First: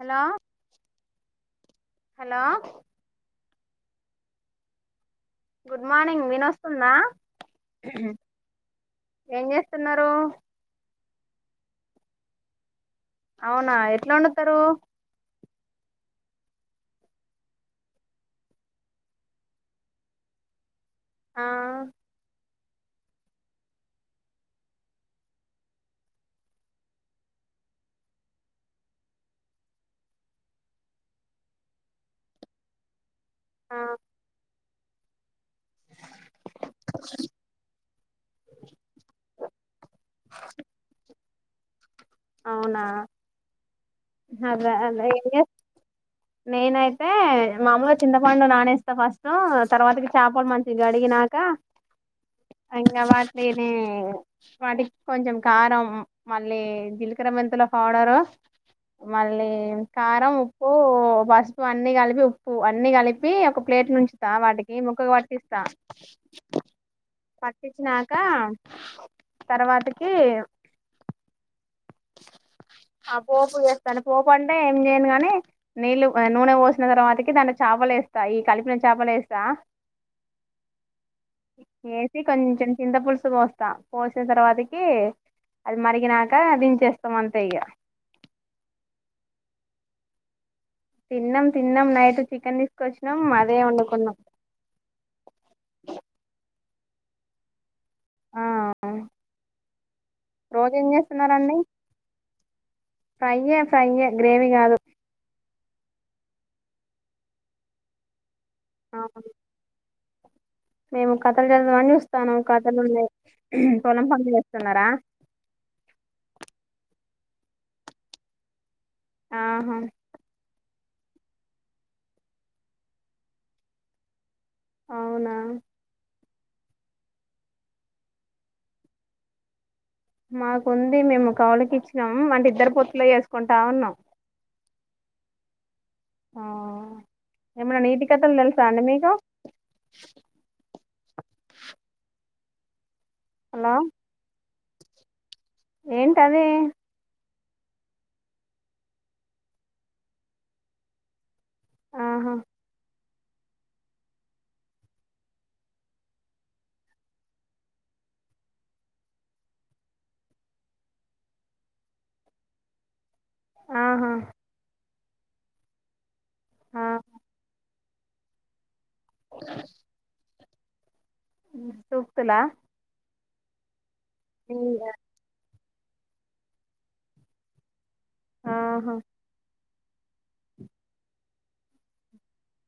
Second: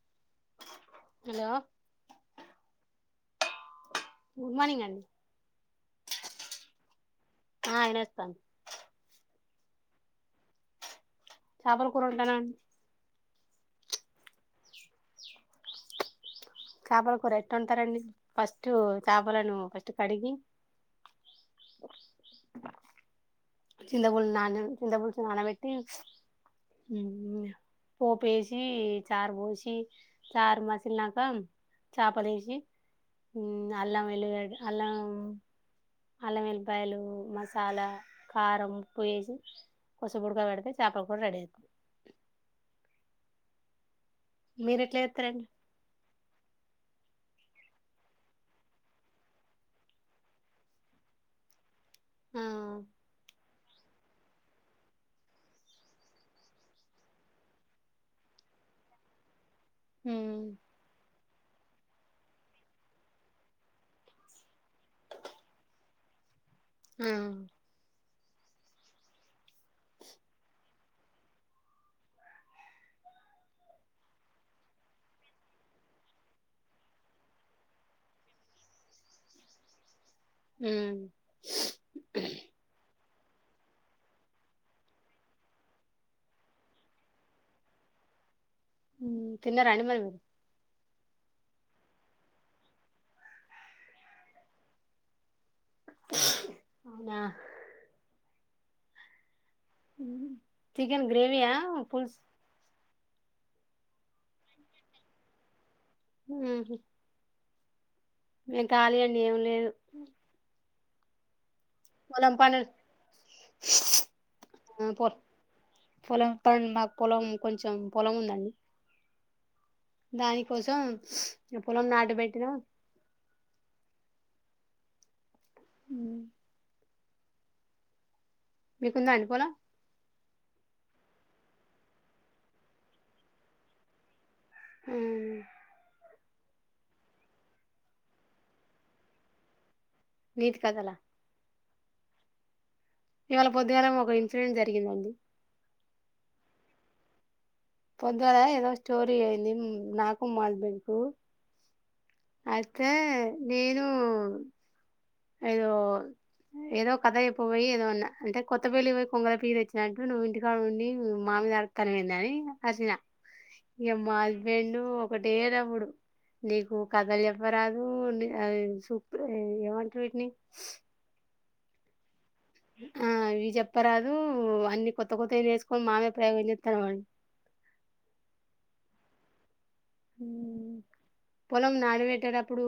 Hello hello hello good morning అండి good morning వినోస్తుందా ఆ వినొస్తాంది ఏం చేస్ చేస్తున్నారు చాపల కూర వండ అండి అవునా ఎట్లా వండుతారు చేపల కూర ఎట్ వండుతారండి ఫస్ట్ చేపలను ఫస్ట్ కడిగి ఆ చింతపులుసు నానా చింతపులుసు నానబెట్టి పోపు వేసి చారు పోసి చారు మసిలినాక చాపలు వేసి ఊ అల్లం వెల్లు గడ్డ అలా అల్లం ఎల్లిపాయలు మసాలా కారం ఉప్పు వేసి కాసేపు ఉడకబెడితే చేపల కూడా రెడీ అవుతుంది అవునా అదా మీరు ఎట్లా అది ఏం చేస్తారండి చేస్ నేను అయితే అంటే మామూలుగా చింతపండు నాణేస్తా ఫస్ట్ తర్వాతకి చేపలు మంచి గడిగినాక ఆ ఇంకా వాటి లేదు వాటికి కొంచెం కారం మళ్ళీ జీలకర్ర మెంతుల పౌడరు మళ్లీ కారం ఉమ్ ఉప్పు బ పసుపు అన్ని కలిపి ఉప్పు అన్ని కలిపి ఒక ప్లేట్ మంచుత వాటికి ముక్కకు పట్టి ఇస్తా ఆ పటిచ్ నా ఇకా తర్వాతకి ఆ పోపు చేస్తాను పోపు అంటే ఏం చేయను కానీ నీళ్ళు నూనె పోసిన తర్వాతకి దాని చేపలు వేస్తా ఈ కలిపిన చేపలు వేస్తా ఉమ్ ఏసి కొంచెం చింత పులుసు పోస్త పోసిన తర్వాతకి అది మరిగినక చేస్తాం అంతే ఇగ తిన్నరా అండి మరి తిన్నాం తిన్నాం నైట్ చికెన్ తీసుకొచ్చినాం అదే వండుకున్నాం ఆ ఆ ఆ చికెన్ గ్రేవియా పుల్స్ ఫ్రైయే ఫ్రైయే గ్రేవీ కాదు హ్మ్ మేం ఖాళీ అండి ఏం లేదు మేము కథలు పొలం చూస్తాను పనులు కథలు ఉన్నాయి పొలం పనులు చేస్తున్నారా పొ పొలం పని మాకు పొలం కొంచెం పొలం ఉందండి ఆ దానికి కోసం పొలం నాటు పెట్టిన అవునా మీకుందా అండి పొలం మాకుంది మేము కౌళకి ఇచ్చినాం అంటే ఇద్దరు పొత్తులో వేసుకుంటా ఉన్నాం హ్మ్ ఆ ఏమన్నా నీతి కథలు తెలుసా అండి మీకు నీతి కథలా ఇవాళ హలో పొద్దుగాలమో ఒక ఇన్సిడెంట్ జరిగింది [unintelligible] అండి ఏంటది పొద్దుగల ఏదో స్టోరీ అయింది మ్మ్ నాకు మా హస్బెండ్ కు ఆహా అయితే నేను ఏదో ఏదో కథ చెప్ప పోయి ఏదోన్నా అంటే కొత్త పెళ్లి పోయి కొంగల పీరు తెచ్చినట్టు నువ్వు ఇంటికా ఉండి మామీద అరుత్తన్నావు ఏంది అని అరిసిన ఇగ ఆహా హస్బెండు ఒకటేటప్పుడు నీకు ఆ కథలు చెప్పరాదు నీ ఆ సూప్ ఏమంట ట్ వీటిని మ్మ్ సూక్తుల ఆ ఇవి చెప్ పరాదు అన్ని కొత్త కొత్తవి నేర్చ పో మా మీద ప్రయోగం చెత్తన్నావ్ అన్ అవు మ్మ్ పొలం నాడిబెట్టేటప్పుడు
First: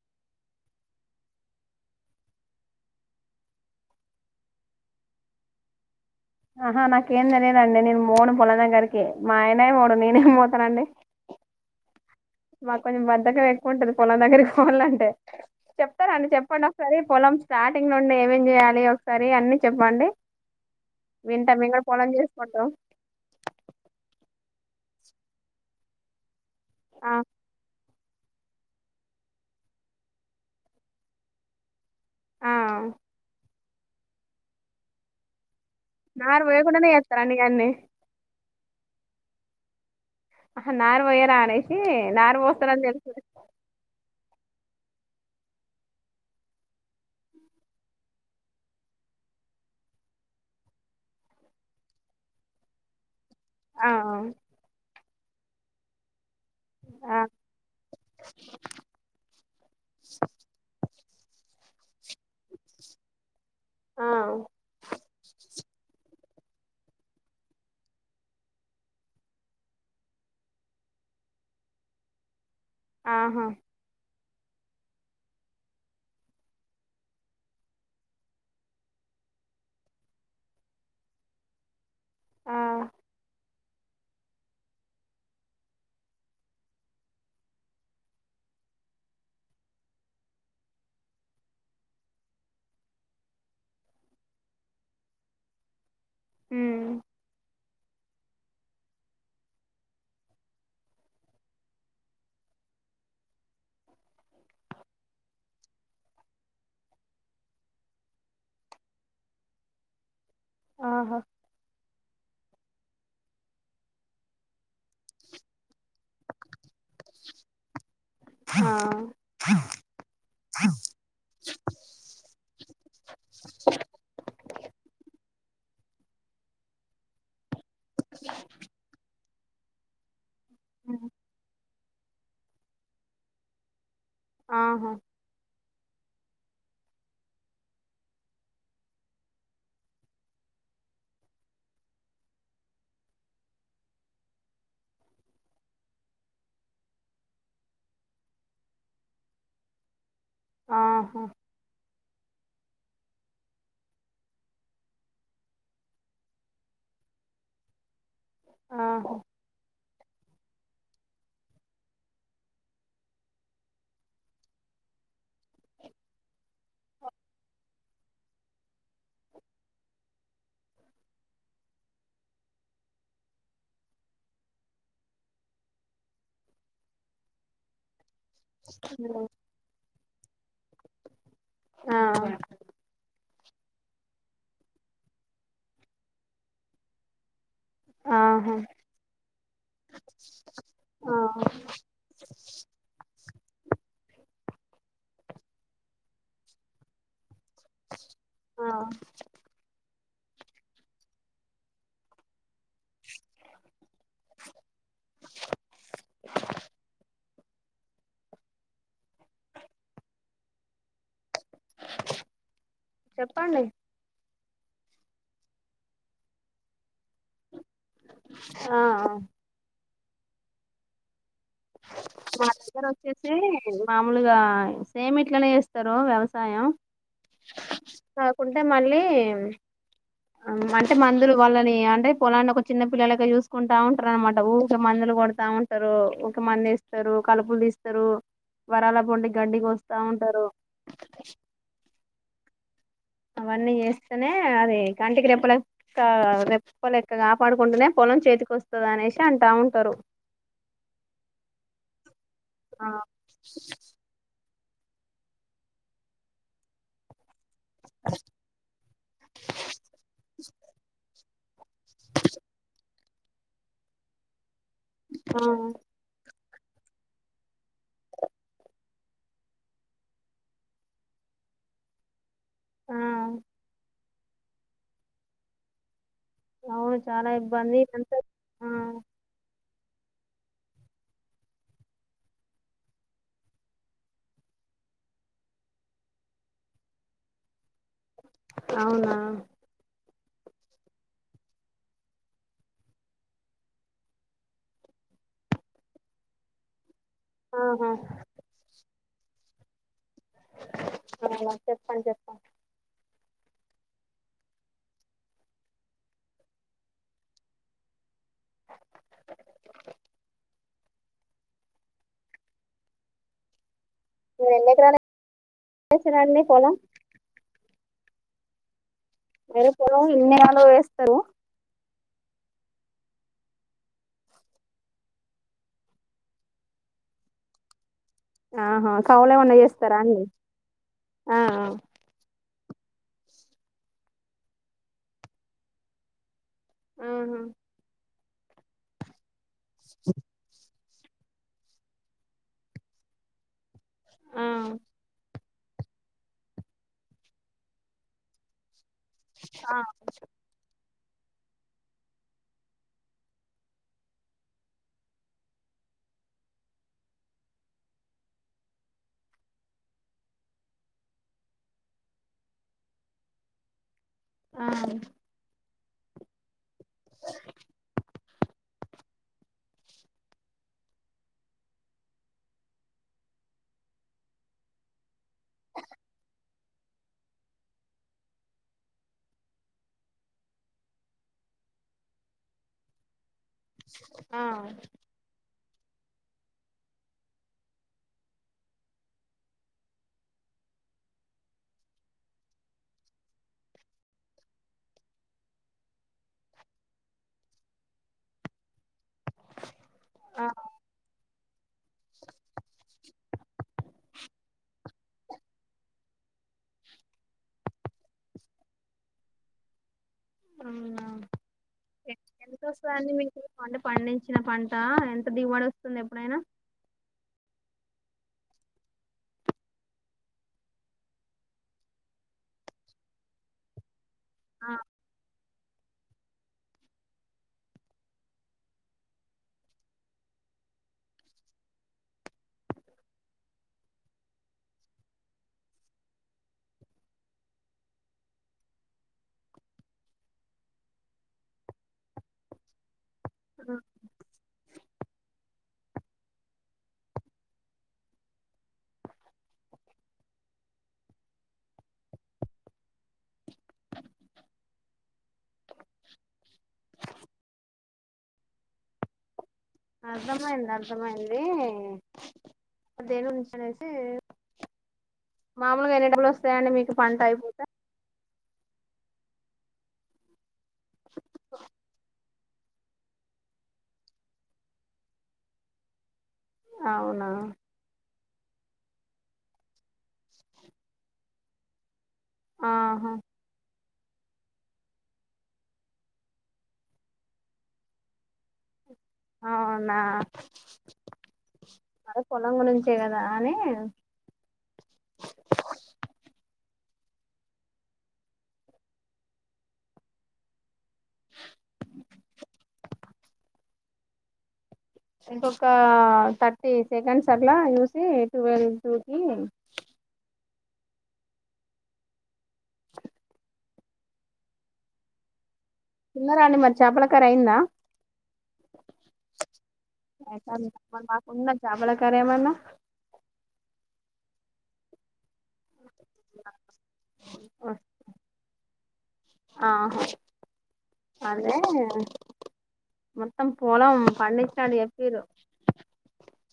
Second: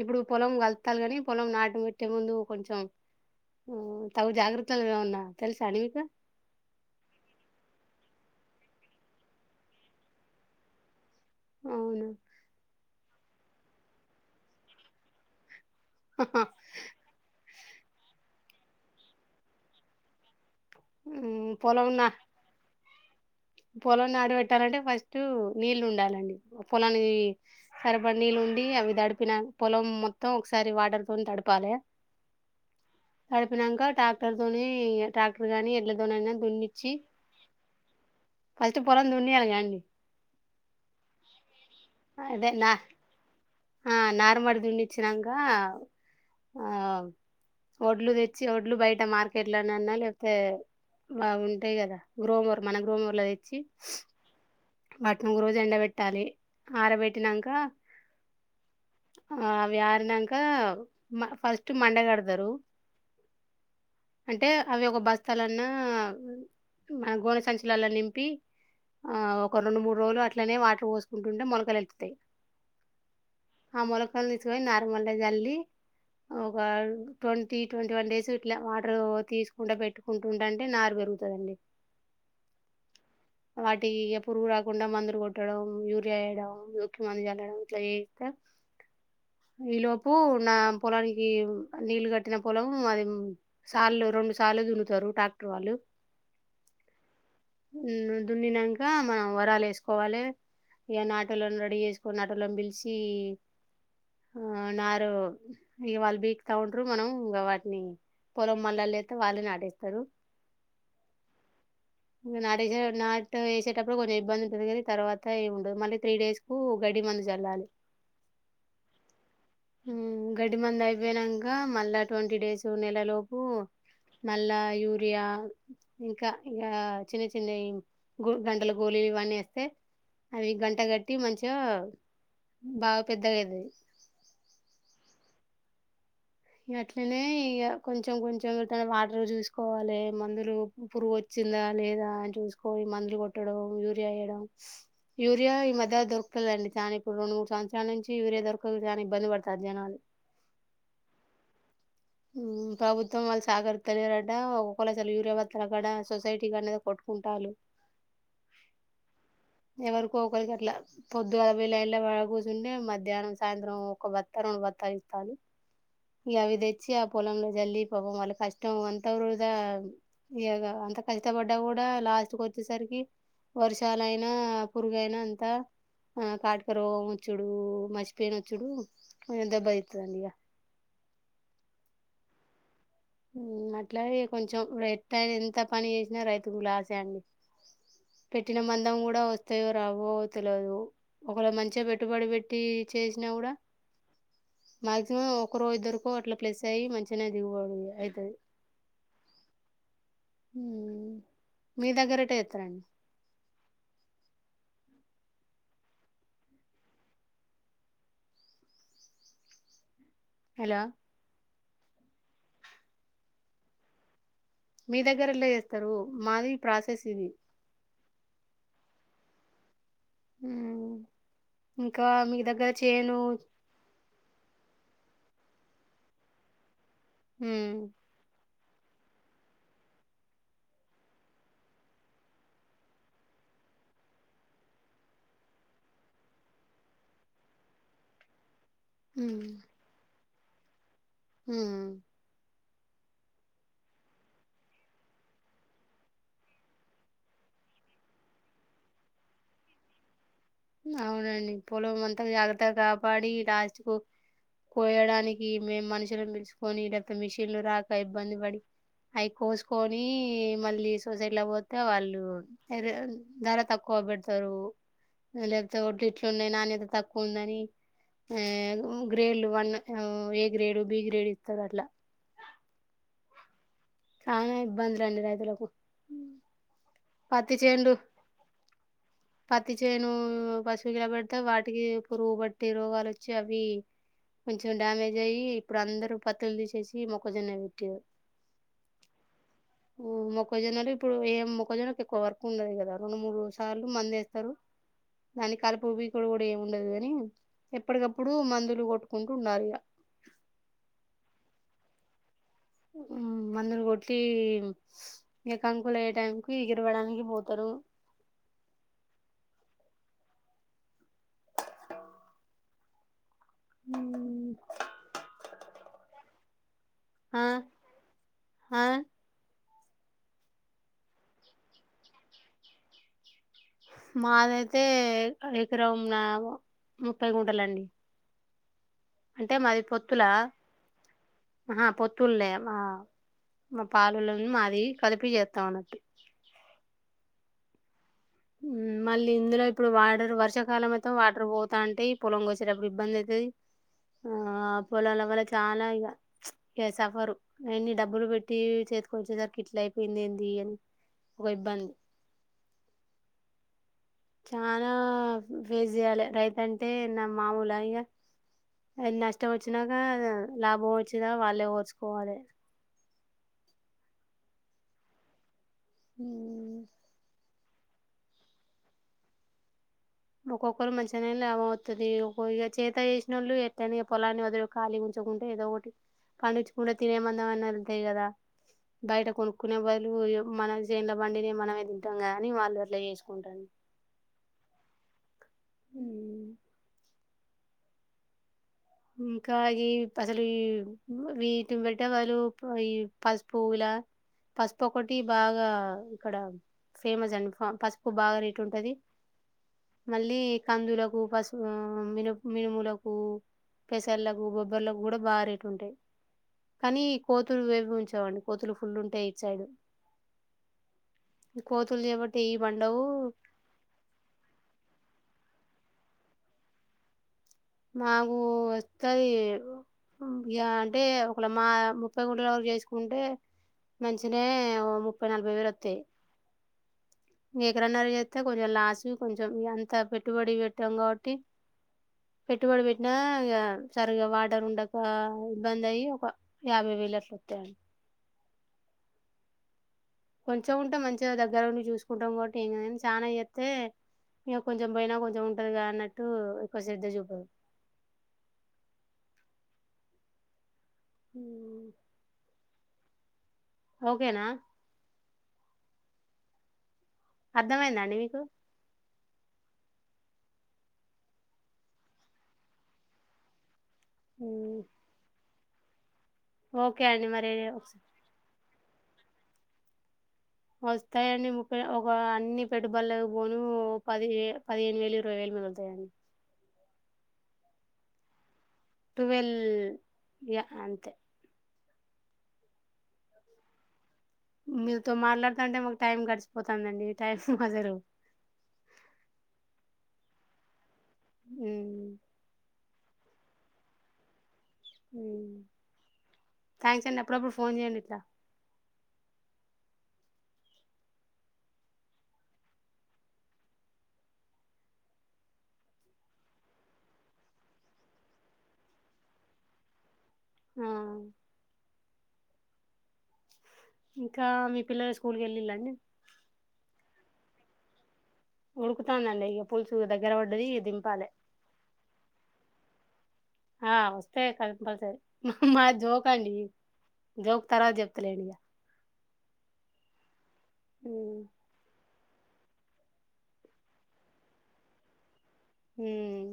ఇప్పుడు పొలం కలుత్తల్లు కాని పొలం నాటు పెట్టే ముందు కొంచెం తగు జాగ్రత్తలు ఏమన్నా తెలుసా అని మీకు ఆహా నాకేం తెలియదడి నేను పోను పొలం దగ్గరికి మా ఆయనే పోడు నేనేం పోతానండి అవున మాకు కొంచెం బద్దకం ఎక్కువ ఉంటది పొలం దగ్గరికి పోలంటే చెప్తారండి చెప్పన ఒకసారి పొలం స్టార్టింగ్ నుండి ఏమేం చేయాలి ఒకసారి అన్ని చెప్పండి హ్మ్. వింటా మేము ఇంగ నా పొలం చేసుకుంటాం పొలం నాటి పెట్టాలంటే ఫస్ట్ నీళ్లు ఉండాలండి ఆ పొలానివీ సరిపడి నీళ్ళు ఉండి అవి తడిపిన పొలం మొత్తం ఒకసరి వాటర్ తో తడపాలే ఆ చెప్పినాక టక్టర్ తోని టక్టర్ గాని ఎడ్లతోనైనా నాలు దున్నిచ్చి వయకునే ఇస్తరా నీ అన్నీ ఫస్ట్ పొలం దున్నియాలాగా అండి ఆహ నార్ పోయ రానేసి నారు పోస్తారని తెలుసు నార్మడి దుచ్చినంక ఆ వడ్లు తెచ్చి వడ్లు బయట మార్కెట్ లోన్నా లేకపోతే అవి ఉంటాయి కద గ్రోమర్ మన గ్రోర్ చ్చి ఆ పట్నాగు రోజు ఎండ బేట్టాలి ఆ ఆరబెట్టినంక అవి ఆరినంక ఫస్ట్ టి మండగడతరు ఆ అంటే అవి ఒక బస్తాలన్నా మన గోన సంచలలో నింపి ఆ ఒక రెండు మూడు రోజులు అట్లనే వాటర్ పోసుకుంటుంటే మొలకల్లేళ్తాయి ఆహా ఆ మొలక్ క్కలు తీసుకొని నార్మల్గా జల్లి ఒక ట్వంటీ, ట్వంటీ వన్ డేస్ ఇట్లా వాటర్ తీసుకుండా పెట్టుకుంటుంట అంటే నారు పెరుగుతదండి. ఆ వాటికి ఎప్ పురుగు రాకుండా మందులు కొట్టడం యూరియా వేయడం. నొక్కి మందు జల్లడం ఇట్లా చేస్తే, ఈ లోపు నా పొలానికి నీళ్లు కట్టిన పొలం అది. సార్లు రెండు సార్లు దున్నతారు ట్రాక్టర్ వాళ్ళు హ్మ్ మ్మ్ దున్నినంకా మ్ మనం వరాలు వేసుకోవాలి. ఇక నాటోలను రెడీ చేసుకొన్ నాటోలను పిలిచి, ఆ నారు ఇ వాళ్ళు బీక్తా ఉంటారు. మనం ఇంకా వాటిని పొలం మల్లల్లో లేత్తే వాళ్ళే నాటిస్తారు. ఆహా మ్ నారిజ నాటు వేసేటప్పుడు కొంచెం ఇబ్బంది వుంటది గానీ తర్వాత ఏ ఉండదు మళ్ళీ త్రీ డేస్ కు గడ్డి మందు జల్లాలి. ఆ మ్మ్ గడ్డి మందు అయిపేయినాంక మళ్ళా ట్వంటీ డేస్ నెలలోపు మళ్ళా అ యూరియా ఇంకా ఇగ చిన్న చిన్నయి గో గంటల గోళీలు ఇవన్నీ వేస్ సే అవి గంట కట్టి మంచిగ బాగా పెద్దగైతది ఆహా అట్లనే ఇగ కొంచెం కొంచెం త వాటర్ జూసుకోవాలె మందులు పురుగు వచ్చిందా లేదా అని చూసుకోని మందులు కొట్టడం యూరియా వేయడం. యూరియా ఈ మధ్య దొరుకతలేండి చాలా ఇప్పుడు రెండు మూడు సంవత్సరాల నుంచి యూరియా దొరకదు చానా ఇబ్బంది పడుతారు జనాలు. అహా మ్మ్ ప్రభుత్వం వాళ్ సాగరిత్తలేదంట ఒక్కొళ్ళు అసలు యూరియా భత్తాల్ కాడ సొసైటీ గనేది కొట్టుకుంటాళ్ళు ఆహా ఎవరికో ఒదికట్లా పొద్దుగాల బోయి లైన్ లోవోయి ఆడ కూస్సుంటే మధ్యాహ్నం సాయంత్రం ఒక భత్త, రెండు భత్తాలు ఇత్తాల్లు. ఇగ అవి దె చ్చి ఆ పొలంలో జల్లి పాపం వాళ్ళ కష్టం అంత వృధా ఇగ అంత కష్టపడ్డా కూడా లాస్టుకు వచ్చేసరికి వర్షాలయినా, పురుగు అయినా అంత ఆ కాటక రోగ మొచ్చుడు మచ్ పెయినొచ్చుడు కొంచెం దెబ్బదీత్తదండి ఇగ ఆ మ్మ్ అట్లాగే కొంచెం రెట్టై ఎంత పని ఏసినా రైతుకు లాసే అండి ఆహా పెట్టిన మందం కూడా వస్తయో రావో తెలవదు ఆ ఒకవేళ మంచిగ పెట్టుబడి పెట్టి చేస్ నగూడ మాగ్జిమం ఒకరో ఇద్దరికో అట్లా ప్లస్ అయ్ మంచి గనె దిగువడి ఎ అయితది ఆ మీ దగ్గర ఎట్ట యేత్తరండి [unintelligible] హలో చెప్పండి మీ దగ్గ [unintelligible] జేస్తరు మాది ప్రాసెస్ ఇది ఆ హా మ్మ్ మా దగ్గర వచ్చేసి మాములుగా సేమ్ ఇట్లనే ఎస్తరు వ్యవసాయం హ్మ్ కుంటే మళ్ళీ అమ్ అంటే మందులు వాళ్ళని అంటే పొలాన్ని ఒక చిన్న పిల్లలెక చూసుకుంటా ఉంటారనమాట, ఊకే మందులు కొడుతా ఉంటరు మ్ ఇక మందేస్తరు కలుపుల్ దీస్తరు వరాల పొండి గండిగోస్తా ఉ తరు హ్మ్ అవన్నీ చేస్తేనే అది కంటికి రెప్పలెక్ క రెప్పలెక్క కాపాడుకుంటూనే పొలం చేతికి వస్తది అనేషి అంటా ఉంటరు. అవునండి పొలం అం త జాగ్రత్తగా ఆ కాపాడి లాస్ట్ కు కోయడానికి మేము మనుషులు పిల్చుకొని డెప్త్ మిష్ కీళ్ళు రాక ఇబ్బంది పడి ఐ కోసుకొని మళ్ళీ సొసైట్ ఇట్లా పోతే వాళ్ళు ధరమ్ ధర తక్కువ బెడ్తారు. నేన్ లేపితే ఒడ్లు ఇట్లున్నాయన్ నాణ్యత తక్కువ ఉందని, ఆ మ్ గ్రేడ్లు వన్ ఆ ఏ గ్రేడ్, బి గ్రేడ్ ఇస్తారు. అట్లా ఆ చానా ఇబ్బందులండి రైతులకు అవును చాలా పత్తి ఇబ్బంది దినంతక్ ఆ త్తి చేను పశువుకిల పెడితే, వాటికి పురుగు బట్టి రోగాలు వచ్చి, అవి కొంచెం డ్యామేజ్ అయ్యి, ఇప్పుడు అందరు పత్తులు తీసేసి, మొక్కజొన్న పెట్టియార్ అవునా మొక్కజొన్నలు ఇప్పుడు ఏ మొక్కజొన్న ఎక్కువ వర్క్ ఉండదు కదా రెండు మూడు సార్లు మందేస్తరు, దాని కలిపు బికుడు కూడ ఏమి ఉండదుగా నీ ఆహా ఎప్పటికప్పుడు మందులు కొట్ కుంటుండారు ఇగ అవునా చెప్పండి చెప్పండ్ మ్మ్ మందులు కొట్టి ఏ కంకులు అయ్యే టైంకి ఎగిరవడానికి పోతరు. మీరు ఎన్ని ఎకరాలు వేసిరండి పొలం ఆ హా వేరే పొలంలో ఇన్నిరాలో వేస్తరు మాదయితే ఎకరం న్న ముప్పై గుంటలండి ఆహా అంటే కౌలేమన్నా మాది చేస్తారా అండి పొత్తులా ఆ ఆహా పొత్తుల్లే ఆ మా పాలొల్లది మాది కలిపి చేత్తాం అన్నట్టు ఆ మళ్ళీ ఇందులో ఇప్పుడు వాడరు వర్షకాలం అ త్తే వాటర్ పోతాంటయి పొలం కోసేటప్పుడు ఇబ్బంది అయితది ఆ పోలాల వాలే త్ చాలా ఇగ ప్చ్ ఇ సఫర్ నేయిన్ని డబ్బులు పెట్టి చేత్ కొంచెేసరికి ఆ ఇట్లా అయిపోయింది ఏంది అని ఒక ఇబ్బంది చానా ఫేస్ చేయాలె రైతు అంటే న్న మామూలు ఇగ నష్టం వచ్చినాక లాభం వచ్చినా వాళ్ళే వోర్చుకోవాలె. ఆ హ్మ్మ్ ఒక్కొక్కరు మంచిగా లాభం అవుతుది చేత చేసినోళ్ళు ఎ పొలాన్ని వద ఉంచుకుంటే ఏదో ఒకటి పండించుకుంటడా తినే మందం అని వెతాయి కదా బయట కొనుక్కునే బదులు మన చెంలో బండినే మనమే తింటాం గాని వాళ్ళు అట్లా చేసుకో ఆ హ్మ్ ఇంకా ఈ అసలు ఈ వీటిని బట్టే బదులు ఈ పసుపు ఇలా పసుపు ఒకటి బాగా ఇక్కడ ఫేమస్ అండి పసుపు బాగా రేటు ఉంటది మళ్ళీ ఆ కందులకు పస్ ఆ మిన మినుములకు పెసర్లకు బొబ్బర్లకు కూడ బాగా రేటు ఉంటాయి కానీ కోతులు వేవి ఉంచావండి కోతులు ఫుల్ ఉంటాయి ఈ సైడు అవున కోతులు చేబట్టి ఏవి ఎంత పండవు వస్తుంది మీకు పంట పండించిన పంట ఎంత దిగుబడి వస్తుంది ఎప్పుడైనా మాకు వస్తది ఇగ అంటే ఒకళ మా ముప్పై ముఠాల వరకు చేసుకుంటే మంచినీ ఆ ఓ ముప్పై నలభై వేల్ తే అక్రేనర్ర చేస్తే కొంచెం లాస్ కొంచెం అంత పెట్టుబడి పెట్టాం కాబట్టి పెట్టుబడి పెట్టినా ఇగ సరిగ్గా వాటర్ ఉండక ఇబ్బంది అయ్యి ఒక యాభై వేలు అట్ల వత్తయండి కొంచం ఉంటే మంచిగ దగ్గర ఉండి చూసుకుంటాం కాబట్టి ఏం చాణ చేతే ఇగ కొంచెం పోయిన కొంచం ఉం దిగా అన్నట్టు ఎక్కువ శ్రద్ధ చూపదు హ్మ్ ఓకేనా అర్థమయిందా అండి మీకు అర్థమయింది అర్థమయింది దేని [unintelligible] హ్మ్. మాములుగా ఎన్ని డబ్బులు వస్ వే అండి మీకు ఓకే పంట అండి మరి అయిపోయిందా వస్తాయండి ముప్పై ఒక అన్ని పెట్టుబడుల పోను పదిహే పదిహేను వేలు ఇరవై వేలు మిగులుతాయండి అవునా ట్వెల్వ్ యా అంతే ఆహా మీతో మాట్లాడుతాంటే మాకు టైం గడిచిపోతాందండి టైం అసలు అవునా హ్మ్. మరీ పొలం గురించి తినవా అని థ్యాంక్స్ అండి అప్పుడప్పుడు ఫోన్ చేయండి ఇట్లా ఇంకొక థర్టీ సెకండ్స్ అట్లా చూసి ట్వెల్వ్ [unintelligible] కి హ్మ్ ఇంకా మీ పిల్లల స్కూల్ కి వెళ్ళిళండి తిన్నారా అండి మరీ చేపల కర్రీ అయిందా ఉడుకుతాందండి ఇగ పులుసు దగ్గర పడ్డది దింపాలె. చాపల కర్రీ ఏం అయినా ఆ వస్తాయి కంపల్సరి మా మా జోక అండి జోక్ తర్వాత చెప్తలేండి ఇగ ఆహా అందే మొత్తం పోలం పండించిన్నట్టు చెప్పిరు మ్మ్